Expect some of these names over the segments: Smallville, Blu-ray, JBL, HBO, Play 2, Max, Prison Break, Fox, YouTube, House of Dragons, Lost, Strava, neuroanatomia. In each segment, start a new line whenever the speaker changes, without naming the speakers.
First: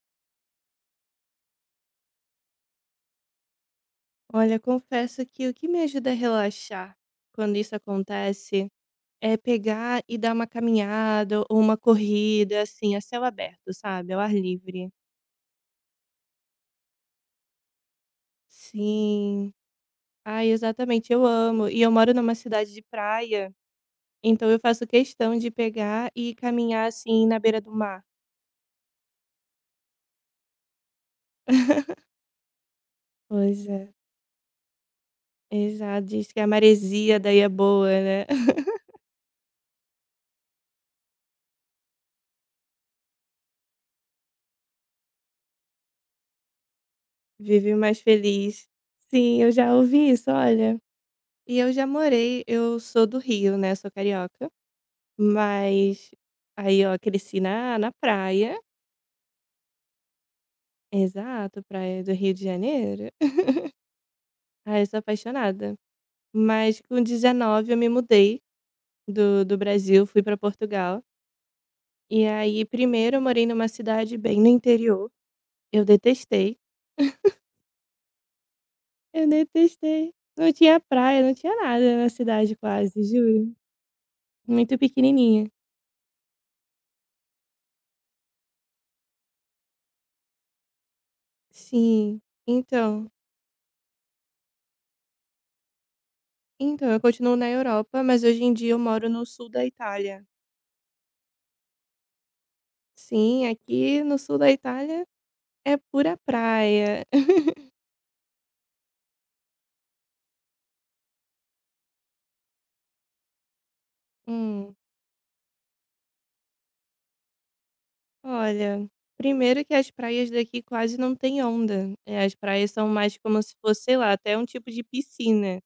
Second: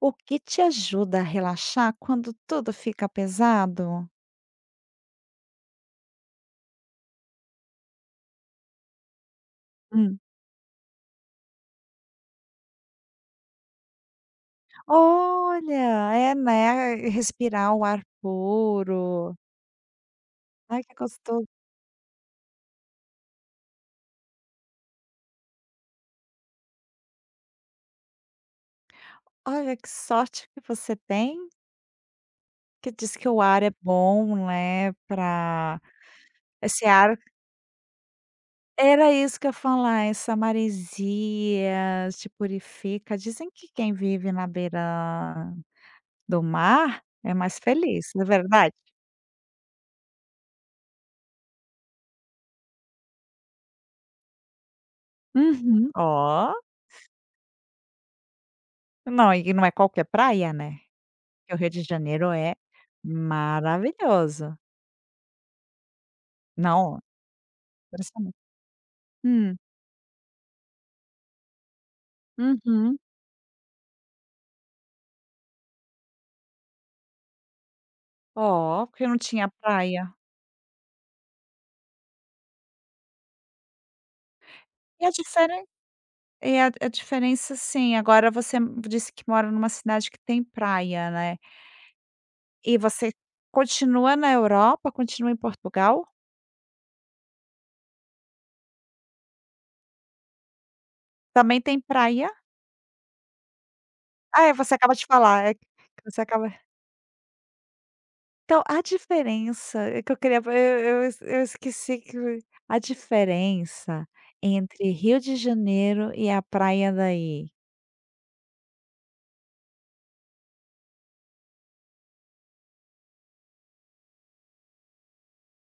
O que te ajuda a relaxar quando tudo fica pesado?
Olha, confesso que o que me ajuda a relaxar quando isso acontece é pegar e
Hum.
dar uma caminhada ou uma corrida, assim, a céu aberto, sabe? Ao ar livre.
Olha, é, né, respirar o ar puro.
Sim. Ai,
Ai, que
exatamente, eu
gostoso.
amo. E eu moro numa cidade de praia, então eu faço questão de pegar e caminhar, assim, na beira do mar.
Olha, que sorte que você tem, que diz que o
Pois
ar é
é.
bom, né, pra
Exato, diz que a
esse ar
maresia daí é boa, né?
era isso que eu ia falar, essa maresia te purifica. Dizem que quem vive na beira do mar é mais
Vive mais
feliz, não é
feliz.
verdade?
Sim, eu já ouvi isso, olha. E eu já morei eu sou do Rio, né, sou carioca,
Uhum.
mas
Ó,
aí, ó, cresci na praia.
não, e não é qualquer praia, né? Que o
Exato,
Rio de
praia do
Janeiro
Rio de
é
Janeiro.
maravilhoso.
Ai, eu sou apaixonada. Mas
Não,
com 19 eu me
impressionante.
mudei do
Hum,
do Brasil, fui pra Portugal, e aí
uhum.
primeiro eu morei numa cidade bem no interior, eu detestei,
Ó, porque não
eu
tinha
detestei.
praia.
Não tinha praia, não tinha nada na cidade quase, juro. Muito
E a
pequenininha.
diferen e a diferença sim, agora você disse que mora numa cidade que tem praia, né.
Sim,
E você
então
continua na Europa, continua em Portugal?
Então, eu continuo na Europa, mas hoje em dia eu moro no sul da Itália.
Também tem praia?
Sim, aqui no sul
Ah,
da
é, você acaba
Itália
de falar, é que
é pura
você acaba
praia.
então, a diferença é que eu queria eu esqueci que a diferença
Hum,
entre Rio de Janeiro e a praia daí,
olha, primeiro que as praias daqui quase não tem onda. É, as praias são mais como se fosse, sei lá, até um tipo de piscina,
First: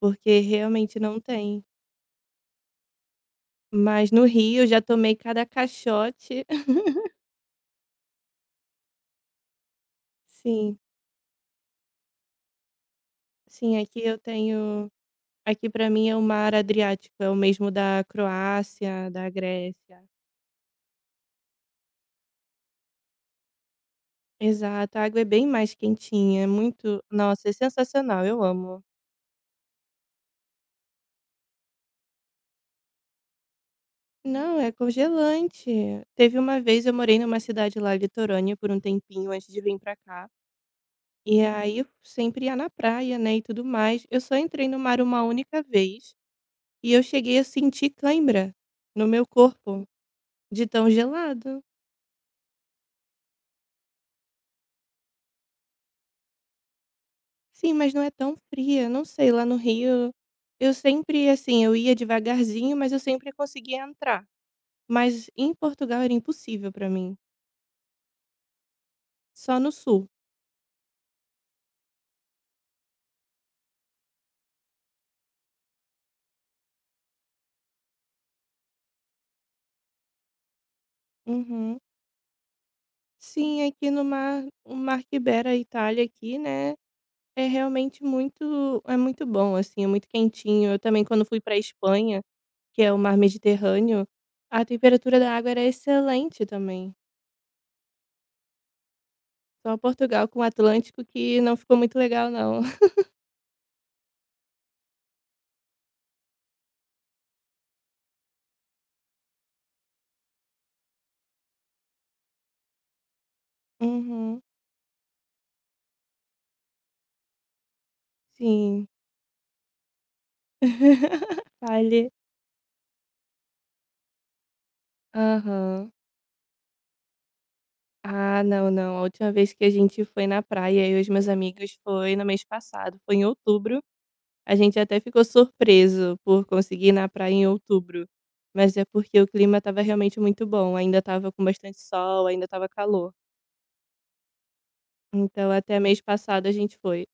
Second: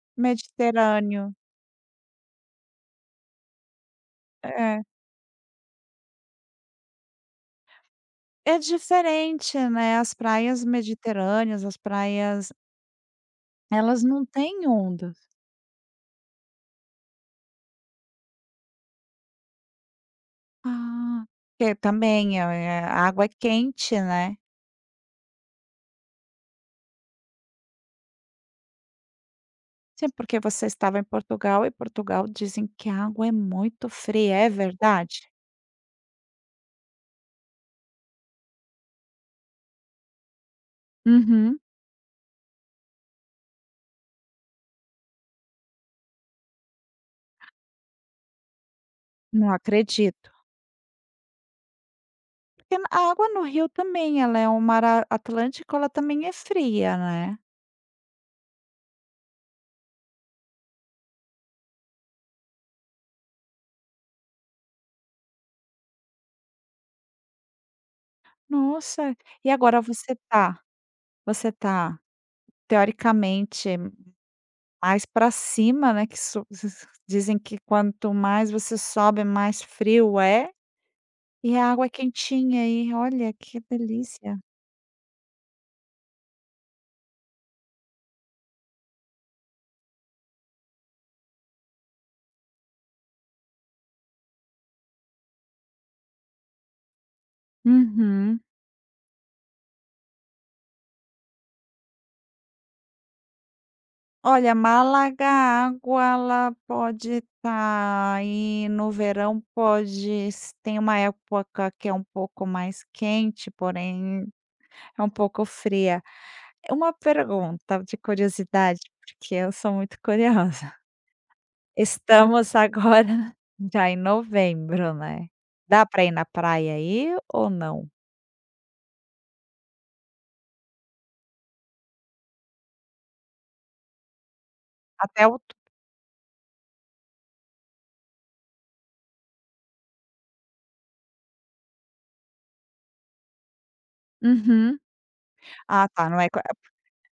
porque realmente não
Mediterrâneo,
tem. Mas no Rio eu já
é,
tomei cada caixote.
é diferente, né, as praias
Sim,
mediterrâneas, as praias
sim, aqui
elas
eu
não têm
tenho.
ondas.
Aqui pra mim é o mar Adriático, é o mesmo da Croácia, da Grécia.
Ah, porque também, a água é quente, né.
Exato, a água é bem mais quentinha, é muito nossa, é sensacional, eu amo.
Sim, porque você estava em Portugal e Portugal dizem que a água é muito fria, é
Não, é
verdade?
congelante. Teve uma vez, eu morei numa cidade lá litorânea por um tempinho antes de vir pra cá, e
Uhum,
aí eu sempre ia na praia, né, e tudo mais. Eu só entrei no mar uma única vez, e eu cheguei a sentir cãibra no meu
não
corpo,
acredito.
de tão gelado.
Porque a água no rio também, ela é um mar a Atlântico, ela também é fria, né.
Sim, mas não é tão fria, não sei, lá no Rio, eu sempre, assim, eu ia devagarzinho, mas eu sempre conseguia entrar. Mas em Portugal era impossível pra mim,
Nossa, e
só no
agora
sul.
você tá teoricamente mais pra cima, né, que so dizem que quanto mais você sobe, mais frio é, e a
Uhum.
água é quentinha aí. Olha que
Sim, aqui no
delícia.
mar o mar que beira a Itália aqui, né, é realmente muito bom, assim, é muito quentinho. Eu também quando fui pra Espanha, que é o mar Mediterrâneo, a temperatura da água era excelente também.
Uhum.
Só Portugal com o Atlântico que não ficou muito legal não.
Olha, Málaga, a água ela pode estar aí no verão pode s tem uma época que é um pouco mais quente, porém
Uhum.
é um pouco fria. Uma pergunta de curiosidade,
Sim.
porque eu sou muito curiosa.
Vale.
Estamos agora já em novembro, né. Dá
Aham.
para ir na praia aí ou não?
Ah, não, não. A última vez que a gente foi na praia, eu e os meus amigos, foi no mês passado, foi em outubro. A gente até ficou
Até o
surpreso por conseguir ir na praia em outubro, mas é porque o clima estava realmente muito bom, ainda estava com bastante sol, ainda estava calor.
Uhum.
Então, até
Ah
mês
tá, não é co
passado a gente foi.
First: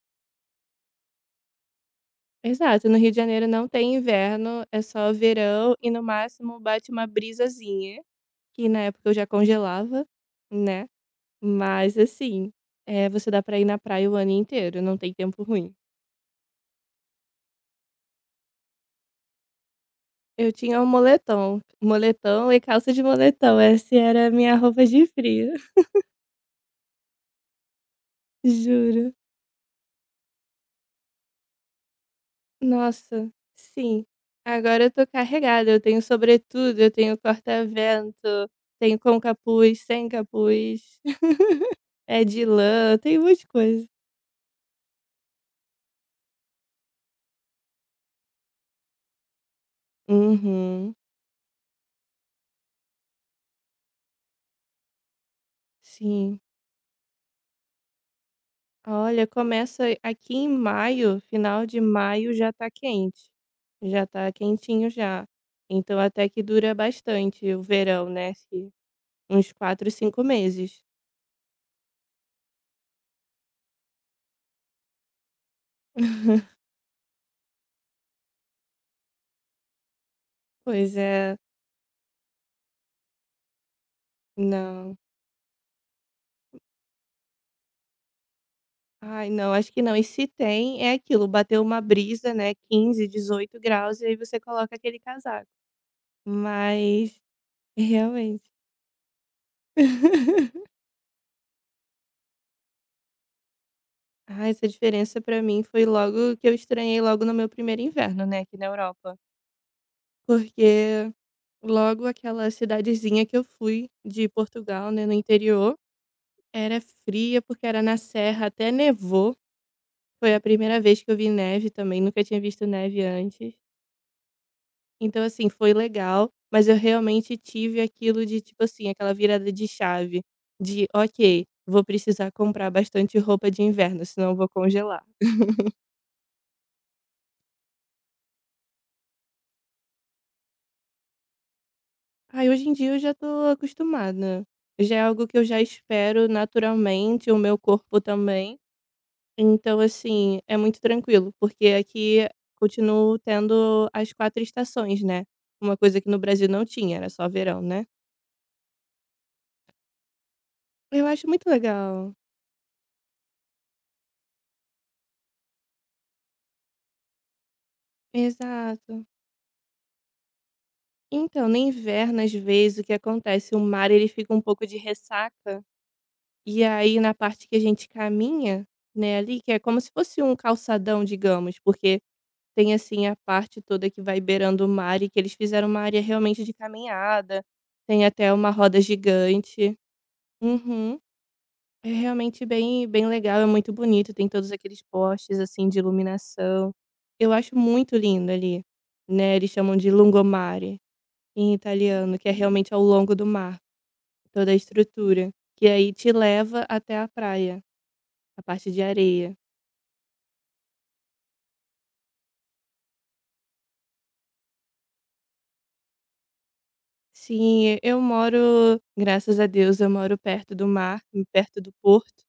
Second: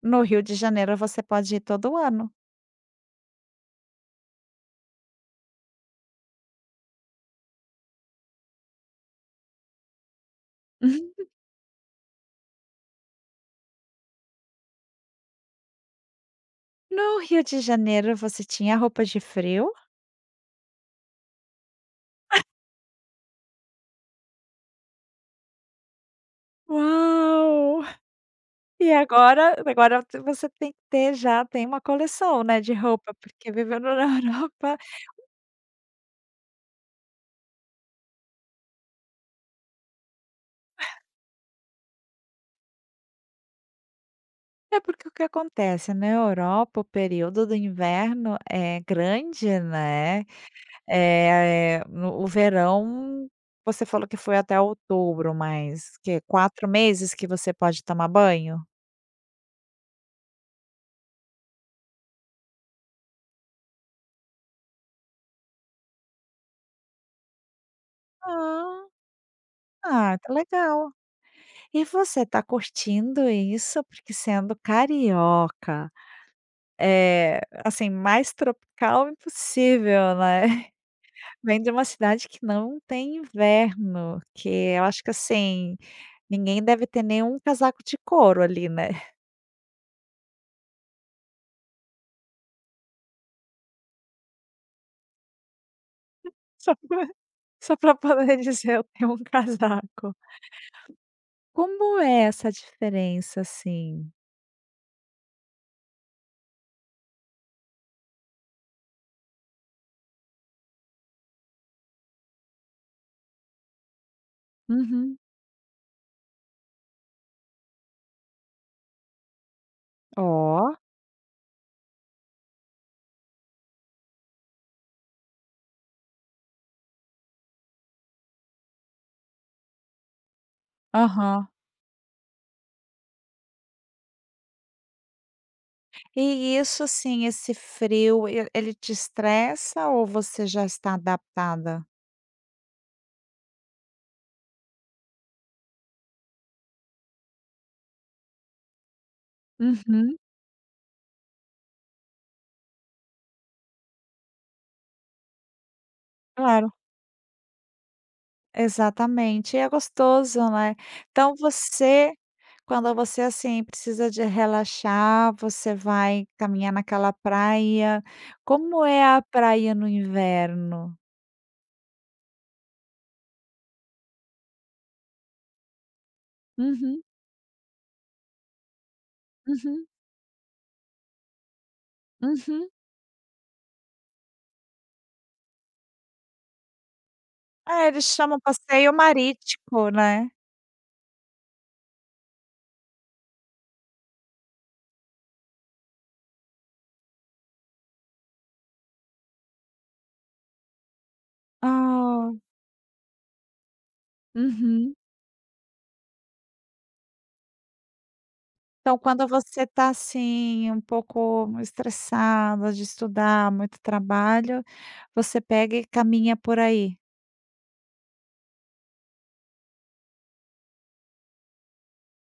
no Rio de Janeiro você pode ir todo ano.
Exato, no Rio de Janeiro não tem inverno, é só verão e no máximo bate uma brisazinha, que na época eu já congelava, né? Mas assim, é, você dá pra ir na praia o ano inteiro, não tem tempo ruim.
No Rio de Janeiro você tinha roupa de frio?
Eu tinha um moletom. Moletom e calça de moletom, essa era a minha roupa de frio,
Uau! E
juro.
agora você tem que ter já tem uma coleção, né, de roupa,
Nossa,
porque vivendo
sim.
na Europa
Agora eu tô carregada, eu tenho sobretudo, eu tenho corta-vento, tenho com capuz, sem capuz, é de lã, tem um monte de coisa.
é porque o que acontece na Europa, o período do inverno é grande, né.
Uhum,
É no o verão, você falou que foi até outubro, mas que
sim.
4 meses que você pode tomar banho?
Olha, começa aqui em maio, final de maio já tá quente, já tá quentinho já. Então até que dura bastante o verão, né,
Ah.
uns 4,
Ah,
5
tá
meses.
legal. E você tá curtindo isso? Porque sendo carioca, é assim, mais tropical impossível, né.
Pois é,
Vem de uma cidade que não tem inverno, que eu
não.
acho que assim ninguém deve ter nenhum casaco de couro ali, né.
Ai, não, acho que não. E se tem, é aquilo, bateu uma brisa, né, 15, 18 graus, e aí você coloca aquele casaco.
Só pra
Mas,
só pra poder
realmente.
dizer: "Eu tenho um casaco". Como é essa diferença, assim?
Ah, essa diferença pra mim foi logo que eu estranhei logo no meu primeiro inverno, né, aqui na Europa. Porque logo aquela cidadezinha que eu fui de Portugal, né, no
Uhum.
interior, era fria porque era na serra, até nevou. Foi a
Ó.
primeira vez que eu vi neve também, nunca tinha visto neve antes. Então, assim, foi legal, mas eu realmente tive aquilo de, tipo assim, aquela virada de chave, de ok,
Aham.
vou precisar comprar bastante roupa de inverno, senão eu vou congelar.
E isso, assim, esse frio, e ele te estressa ou você já está adaptada?
Aí hoje em dia eu já tô acostumada. Já é algo que eu já espero naturalmente, o meu corpo também. Então,
Uhum.
assim, é muito tranquilo, porque aqui continuo tendo as quatro estações, né? Uma coisa que no Brasil não
Claro.
tinha, era só verão, né?
Exatamente, e é gostoso, né.
Eu acho
Então
muito
você
legal.
quando você, assim, precisa de relaxar, você vai caminhar naquela praia. Como
Exato.
é a praia no inverno?
Então, no inverno, às vezes, o que acontece? O mar ele fica um pouco de ressaca, e aí
Uhum,
na parte que a gente caminha, né, ali, que é como
uhum,
se fosse um calçadão, digamos, porque
uhum.
tem assim a parte toda que vai beirando o mar e que eles fizeram uma área realmente de caminhada,
É, eles
tem até
chamam
uma roda
passeio
gigante.
marítimo, né.
Uhum. É realmente bem bem legal, é muito bonito, tem todos aqueles postes, assim, de iluminação. Eu acho muito lindo ali, né, eles chamam de lungomare em italiano, que
Ah,
é realmente ao longo do mar, toda a
uhum.
estrutura, que aí te leva até a praia, a parte de
Então quando
areia.
você está, assim, um pouco estressada de estudar, muito trabalho, você pega e caminha por aí.
Sim, eu moro graças a Deus, eu moro perto do mar, perto do porto.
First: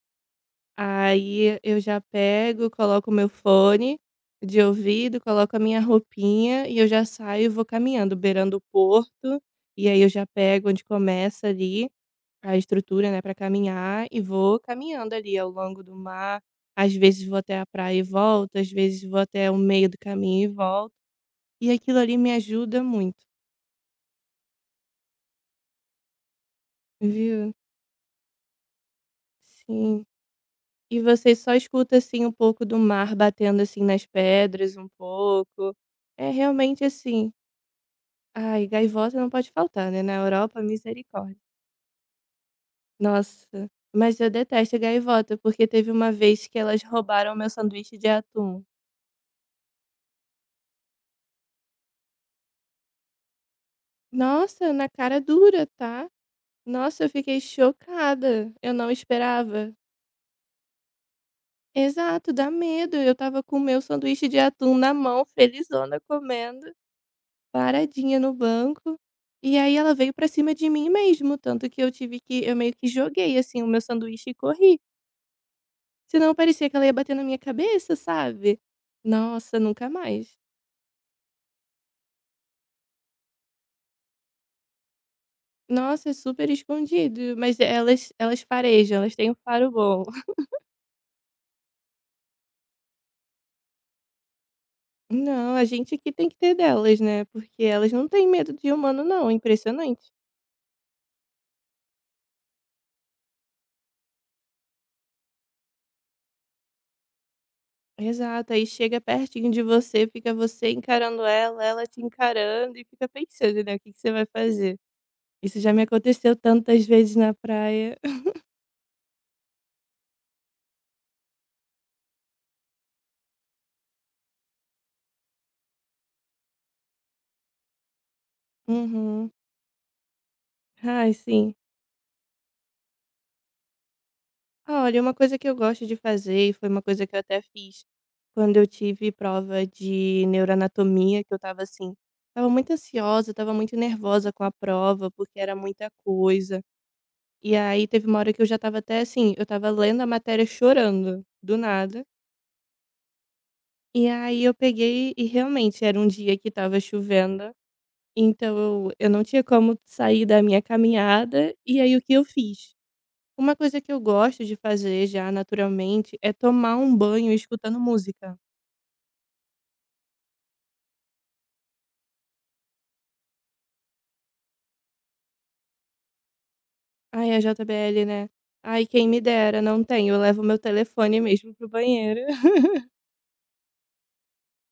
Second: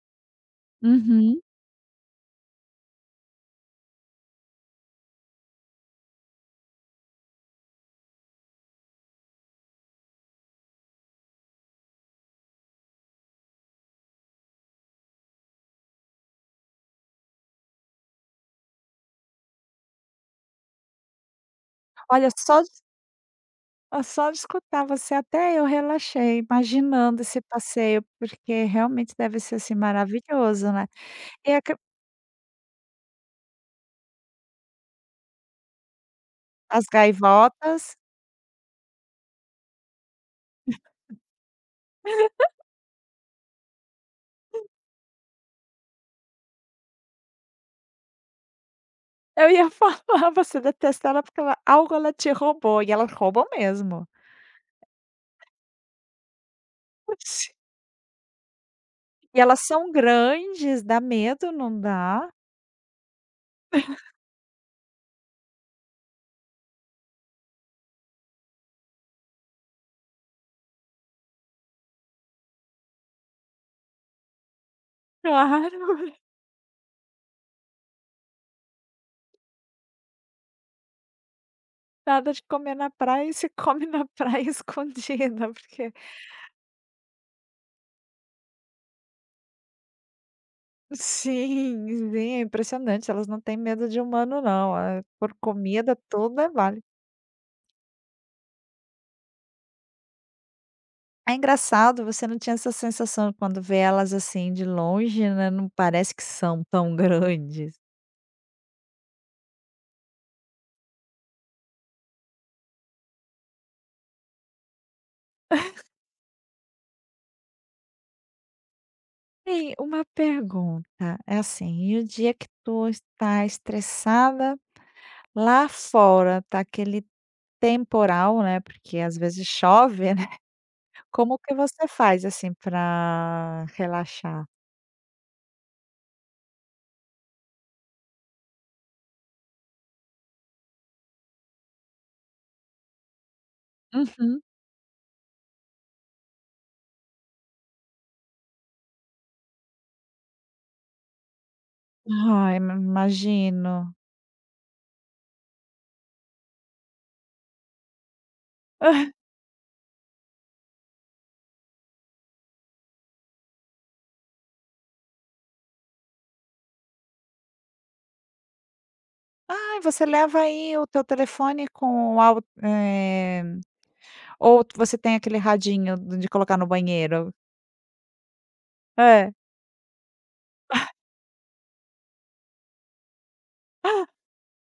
Uhum.
Aí eu já pego, coloco o meu fone de ouvido, coloco a minha roupinha e eu já saio e vou caminhando, beirando o porto. E aí eu já pego onde começa ali a estrutura, né, para caminhar e vou caminhando ali ao longo do mar. Às vezes vou até a praia e volto, às vezes vou até o meio do caminho e volto. E aquilo ali
Olha,
me
só
ajuda muito,
Ah, só de escutar você até eu relaxei, imaginando esse
viu?
passeio, porque realmente deve ser, assim,
Sim.
maravilhoso, né.
E você só
E aque
escuta, assim, um pouco do mar batendo, assim, nas pedras um pouco. É realmente
As
assim
gaivotas
ai, gaivota não pode faltar, né, na Europa, misericórdia. Nossa, mas eu detesto gaivota, porque teve uma vez que elas roubaram meu sanduíche de atum.
Eu ia falar, você detesta ela porque ela algo ela te roubou, e elas roubam mesmo.
Nossa, na cara dura, tá. Nossa, eu fiquei
Si
chocada, eu não
E elas
esperava.
são grandes, dá medo, não dá?
Exato, dá medo, eu estava com o meu sanduíche de atum na mão, felizona comendo. Paradinha no banco, e aí ela veio pra cima de mim mesmo, tanto que eu meio que joguei, assim, o meu sanduíche e corri,
Claro,
senão parecia que ela ia bater na minha cabeça, sabe. Nossa, nunca mais.
nada de comer na praia e se come na praia escondida, porque
Nossa, é super escondido, mas elas farejam, elas têm um faro bom.
sim, sim, é impressionante, elas não têm medo de humano não, eh, por
Não, a gente
comida
aqui tem que
tudo é
ter
válido.
delas, né, porque elas não têm medo de humano não, é impressionante.
É engraçado, você não tinha essa sensação quando vê elas, assim, de longe, né, não parece que são tão grandes.
Exato, aí chega pertinho de você, fica você encarando ela, ela te encarando e fica pensando, né, o que que você vai fazer. Isso já me aconteceu tantas vezes na praia.
Tem uma pergunta, é assim, e o dia que tu está estressada, lá fora tá aquele temporal, né, porque às
Uhum.
vezes chove, né,
Ai,
como que
sim.
você faz, assim, para relaxar?
Ah, olha, uma coisa que eu gosto de fazer, e foi uma coisa que eu até fiz quando eu tive prova de neuroanatomia, que eu estava assim, estava muito ansiosa, estava muito nervosa
Uhum.
com a prova, porque era muita coisa. E aí teve uma hora que eu já estava até assim, eu estava lendo a matéria chorando, do nada.
Ai, imagino.
E aí eu peguei e realmente era um dia que estava chovendo. Então eu não tinha como sair da minha caminhada, e aí o que eu fiz? Uma coisa que eu gosto de fazer já naturalmente é tomar um banho escutando música.
Ai, você leva aí o teu telefone com o al eh ou você tem aquele radinho de colocar no
Ai,
banheiro?
a JBL, né. Ai, quem me
É,
dera, não tenho, eu levo meu telefone mesmo pro banheiro.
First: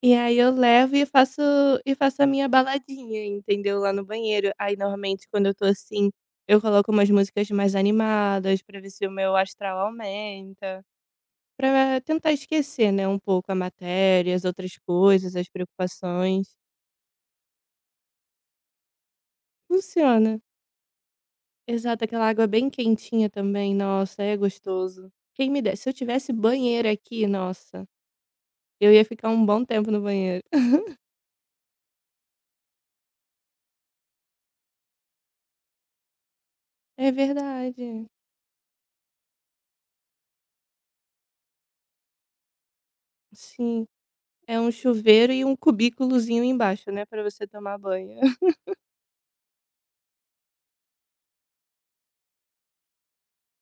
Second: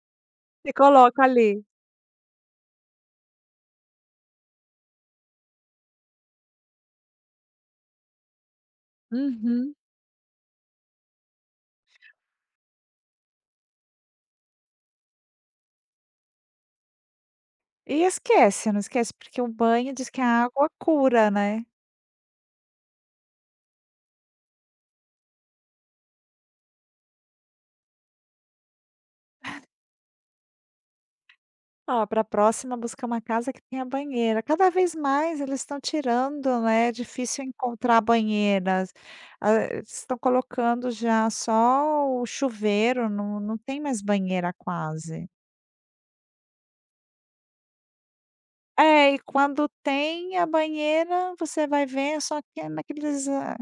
E aí eu
e
levo e
coloca
faço
ali.
a minha baladinha, entendeu, lá no banheiro. Aí normalmente quando eu tô assim, eu coloco umas músicas mais animadas pra ver se o meu
Uhum.
astral aumenta. Para tentar esquecer, né, um pouco a matéria, as outras coisas, as preocupações.
E esquece, não esquece, porque o banho diz que
Funciona.
a água cura, né.
Exato, aquela água bem quentinha também, nossa, é gostoso. Quem me dera, se eu tivesse banheiro aqui, nossa, eu ia ficar um bom tempo no banheiro.
Ó, para a próxima buscar uma casa que tenha banheira. Cada vez mais eles estão tirando, né, é
É
difícil encontrar
verdade.
banheiras. Ah, eles estão colocando já só o chuveiro, não tem
Sim,
mais banheira
é um
quase.
chuveiro e um cubículozinho embaixo, né, para você tomar banho.
É, e quando tem a banheira, você vai ver, só que é naqueles, ah,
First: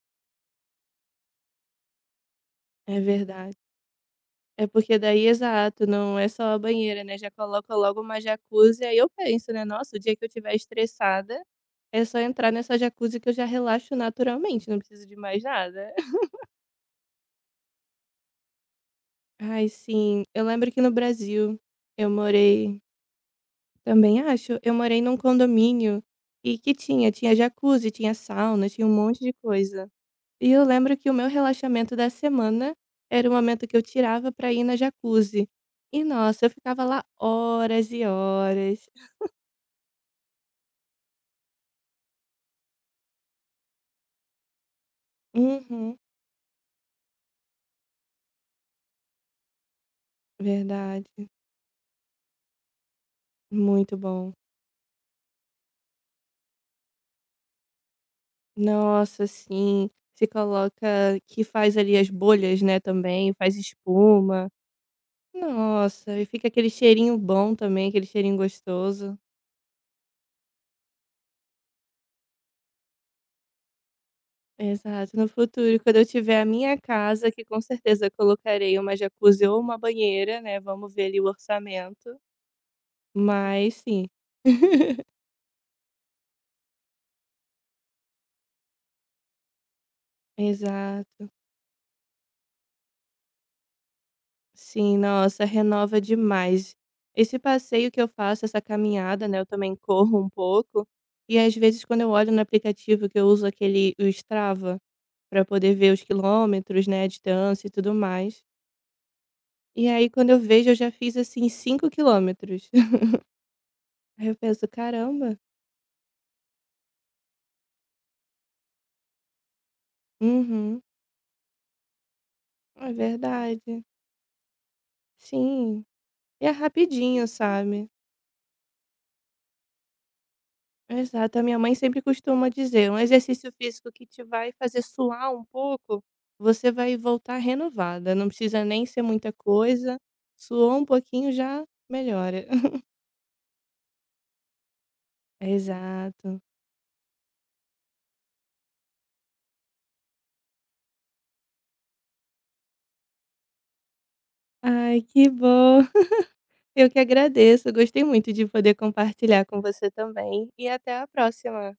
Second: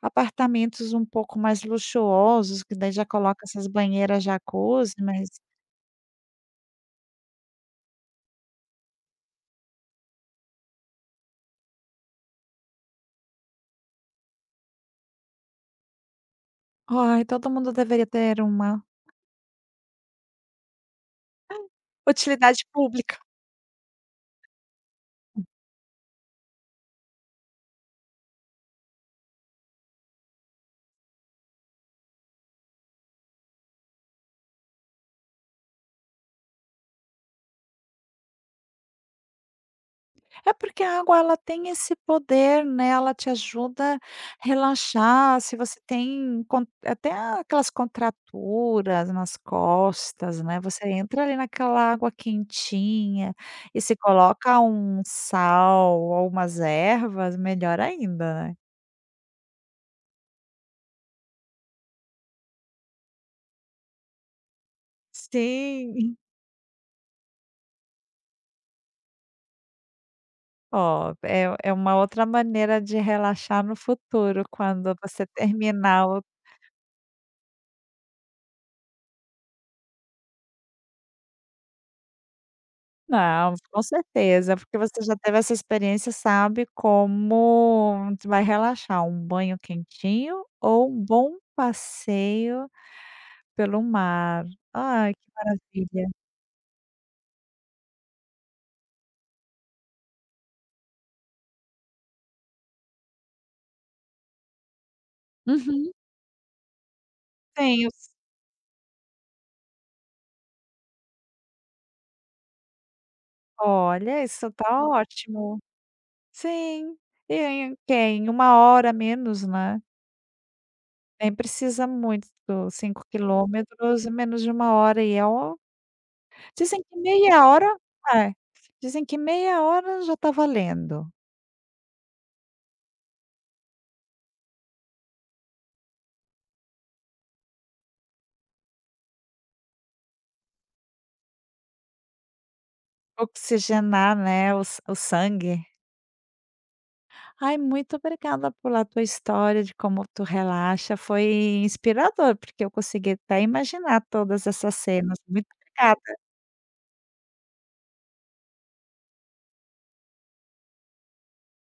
apartamentos um pouco mais luxuosos, que daí
É
já coloca
verdade.
essas banheiras
É
jacuzzi,
porque daí,
mas
exato, não é só a banheira, né, já coloca logo uma jacuzzi, aí eu penso, né: "Nossa, o dia que eu estiver estressada". É só entrar nessa jacuzzi que eu já relaxo naturalmente, não preciso de mais nada.
ai, todo mundo deveria ter uma
Ai, sim. Eu lembro que no Brasil eu
utilidade
morei
pública.
também acho, eu morei num condomínio e que tinha jacuzzi, tinha sauna, tinha um monte de coisa. E eu lembro que o meu relaxamento da semana era o momento que eu tirava pra ir na jacuzzi. E nossa, eu ficava lá horas e horas.
É porque a água ela tem esse poder, né, ela te ajuda a relaxar, se você
Uhum,
tem con até aquelas contraturas nas costas, né, você entra
verdade.
ali naquela água quentinha e se
Muito bom.
coloca um sal ou umas ervas, melhor ainda, né.
Nossa, sim. Se coloca que faz ali as bolhas, né, também, faz espuma.
Sim.
Nossa, e fica aquele cheirinho bom também, aquele cheirinho gostoso.
Ó, é uma outra maneira de relaxar no futuro, quando
Exato.
você
No futuro, quando eu
terminar o
tiver a minha casa, que com certeza colocarei uma jacuzzi ou uma banheira, né, vamos ver ali o orçamento,
não,
mas
com
sim.
certeza, porque você já teve essa experiência, sabe como tu vai relaxar, um banho quentinho ou um
Exato.
bom passeio pelo mar.
Sim,
Ai, que
nossa, renova
maravilha.
demais. Esse passeio que eu faço, essa caminhada, né, eu também corro um pouco, e às vezes quando eu olho no aplicativo que eu uso aquele, o Strava, para poder
Uhum,
ver os quilômetros, né, a distância e
tenho
tudo mais, e aí quando eu vejo eu já fiz, assim, 5 quilômetros.
olha,
Aí eu
isso
penso:
tá
"Caramba".
ótimo. Sim, e em que é em uma hora menos, né,
Uhum.
nem precisa muito,
É
cinco
verdade.
quilômetros, menos de uma hora e é o
Sim. E é
dizem que
rapidinho,
meia hora
sabe.
é, dizem que meia hora já tá valendo.
Exato, a minha mãe sempre costuma dizer: "Um exercício físico que te vai fazer suar um pouco, você vai voltar renovada, não precisa nem ser muita coisa, suou um pouquinho já melhora".
Oxigenar, né, o sangue.
Exato.
Ai, muito obrigada pela tua história de como tu relaxa, foi inspirador, porque eu consegui até imaginar todas essas
Ai,
cenas.
que
Muito
bom.
obrigada.
Eu que agradeço, gostei muito de poder compartilhar com você também, e até a próxima.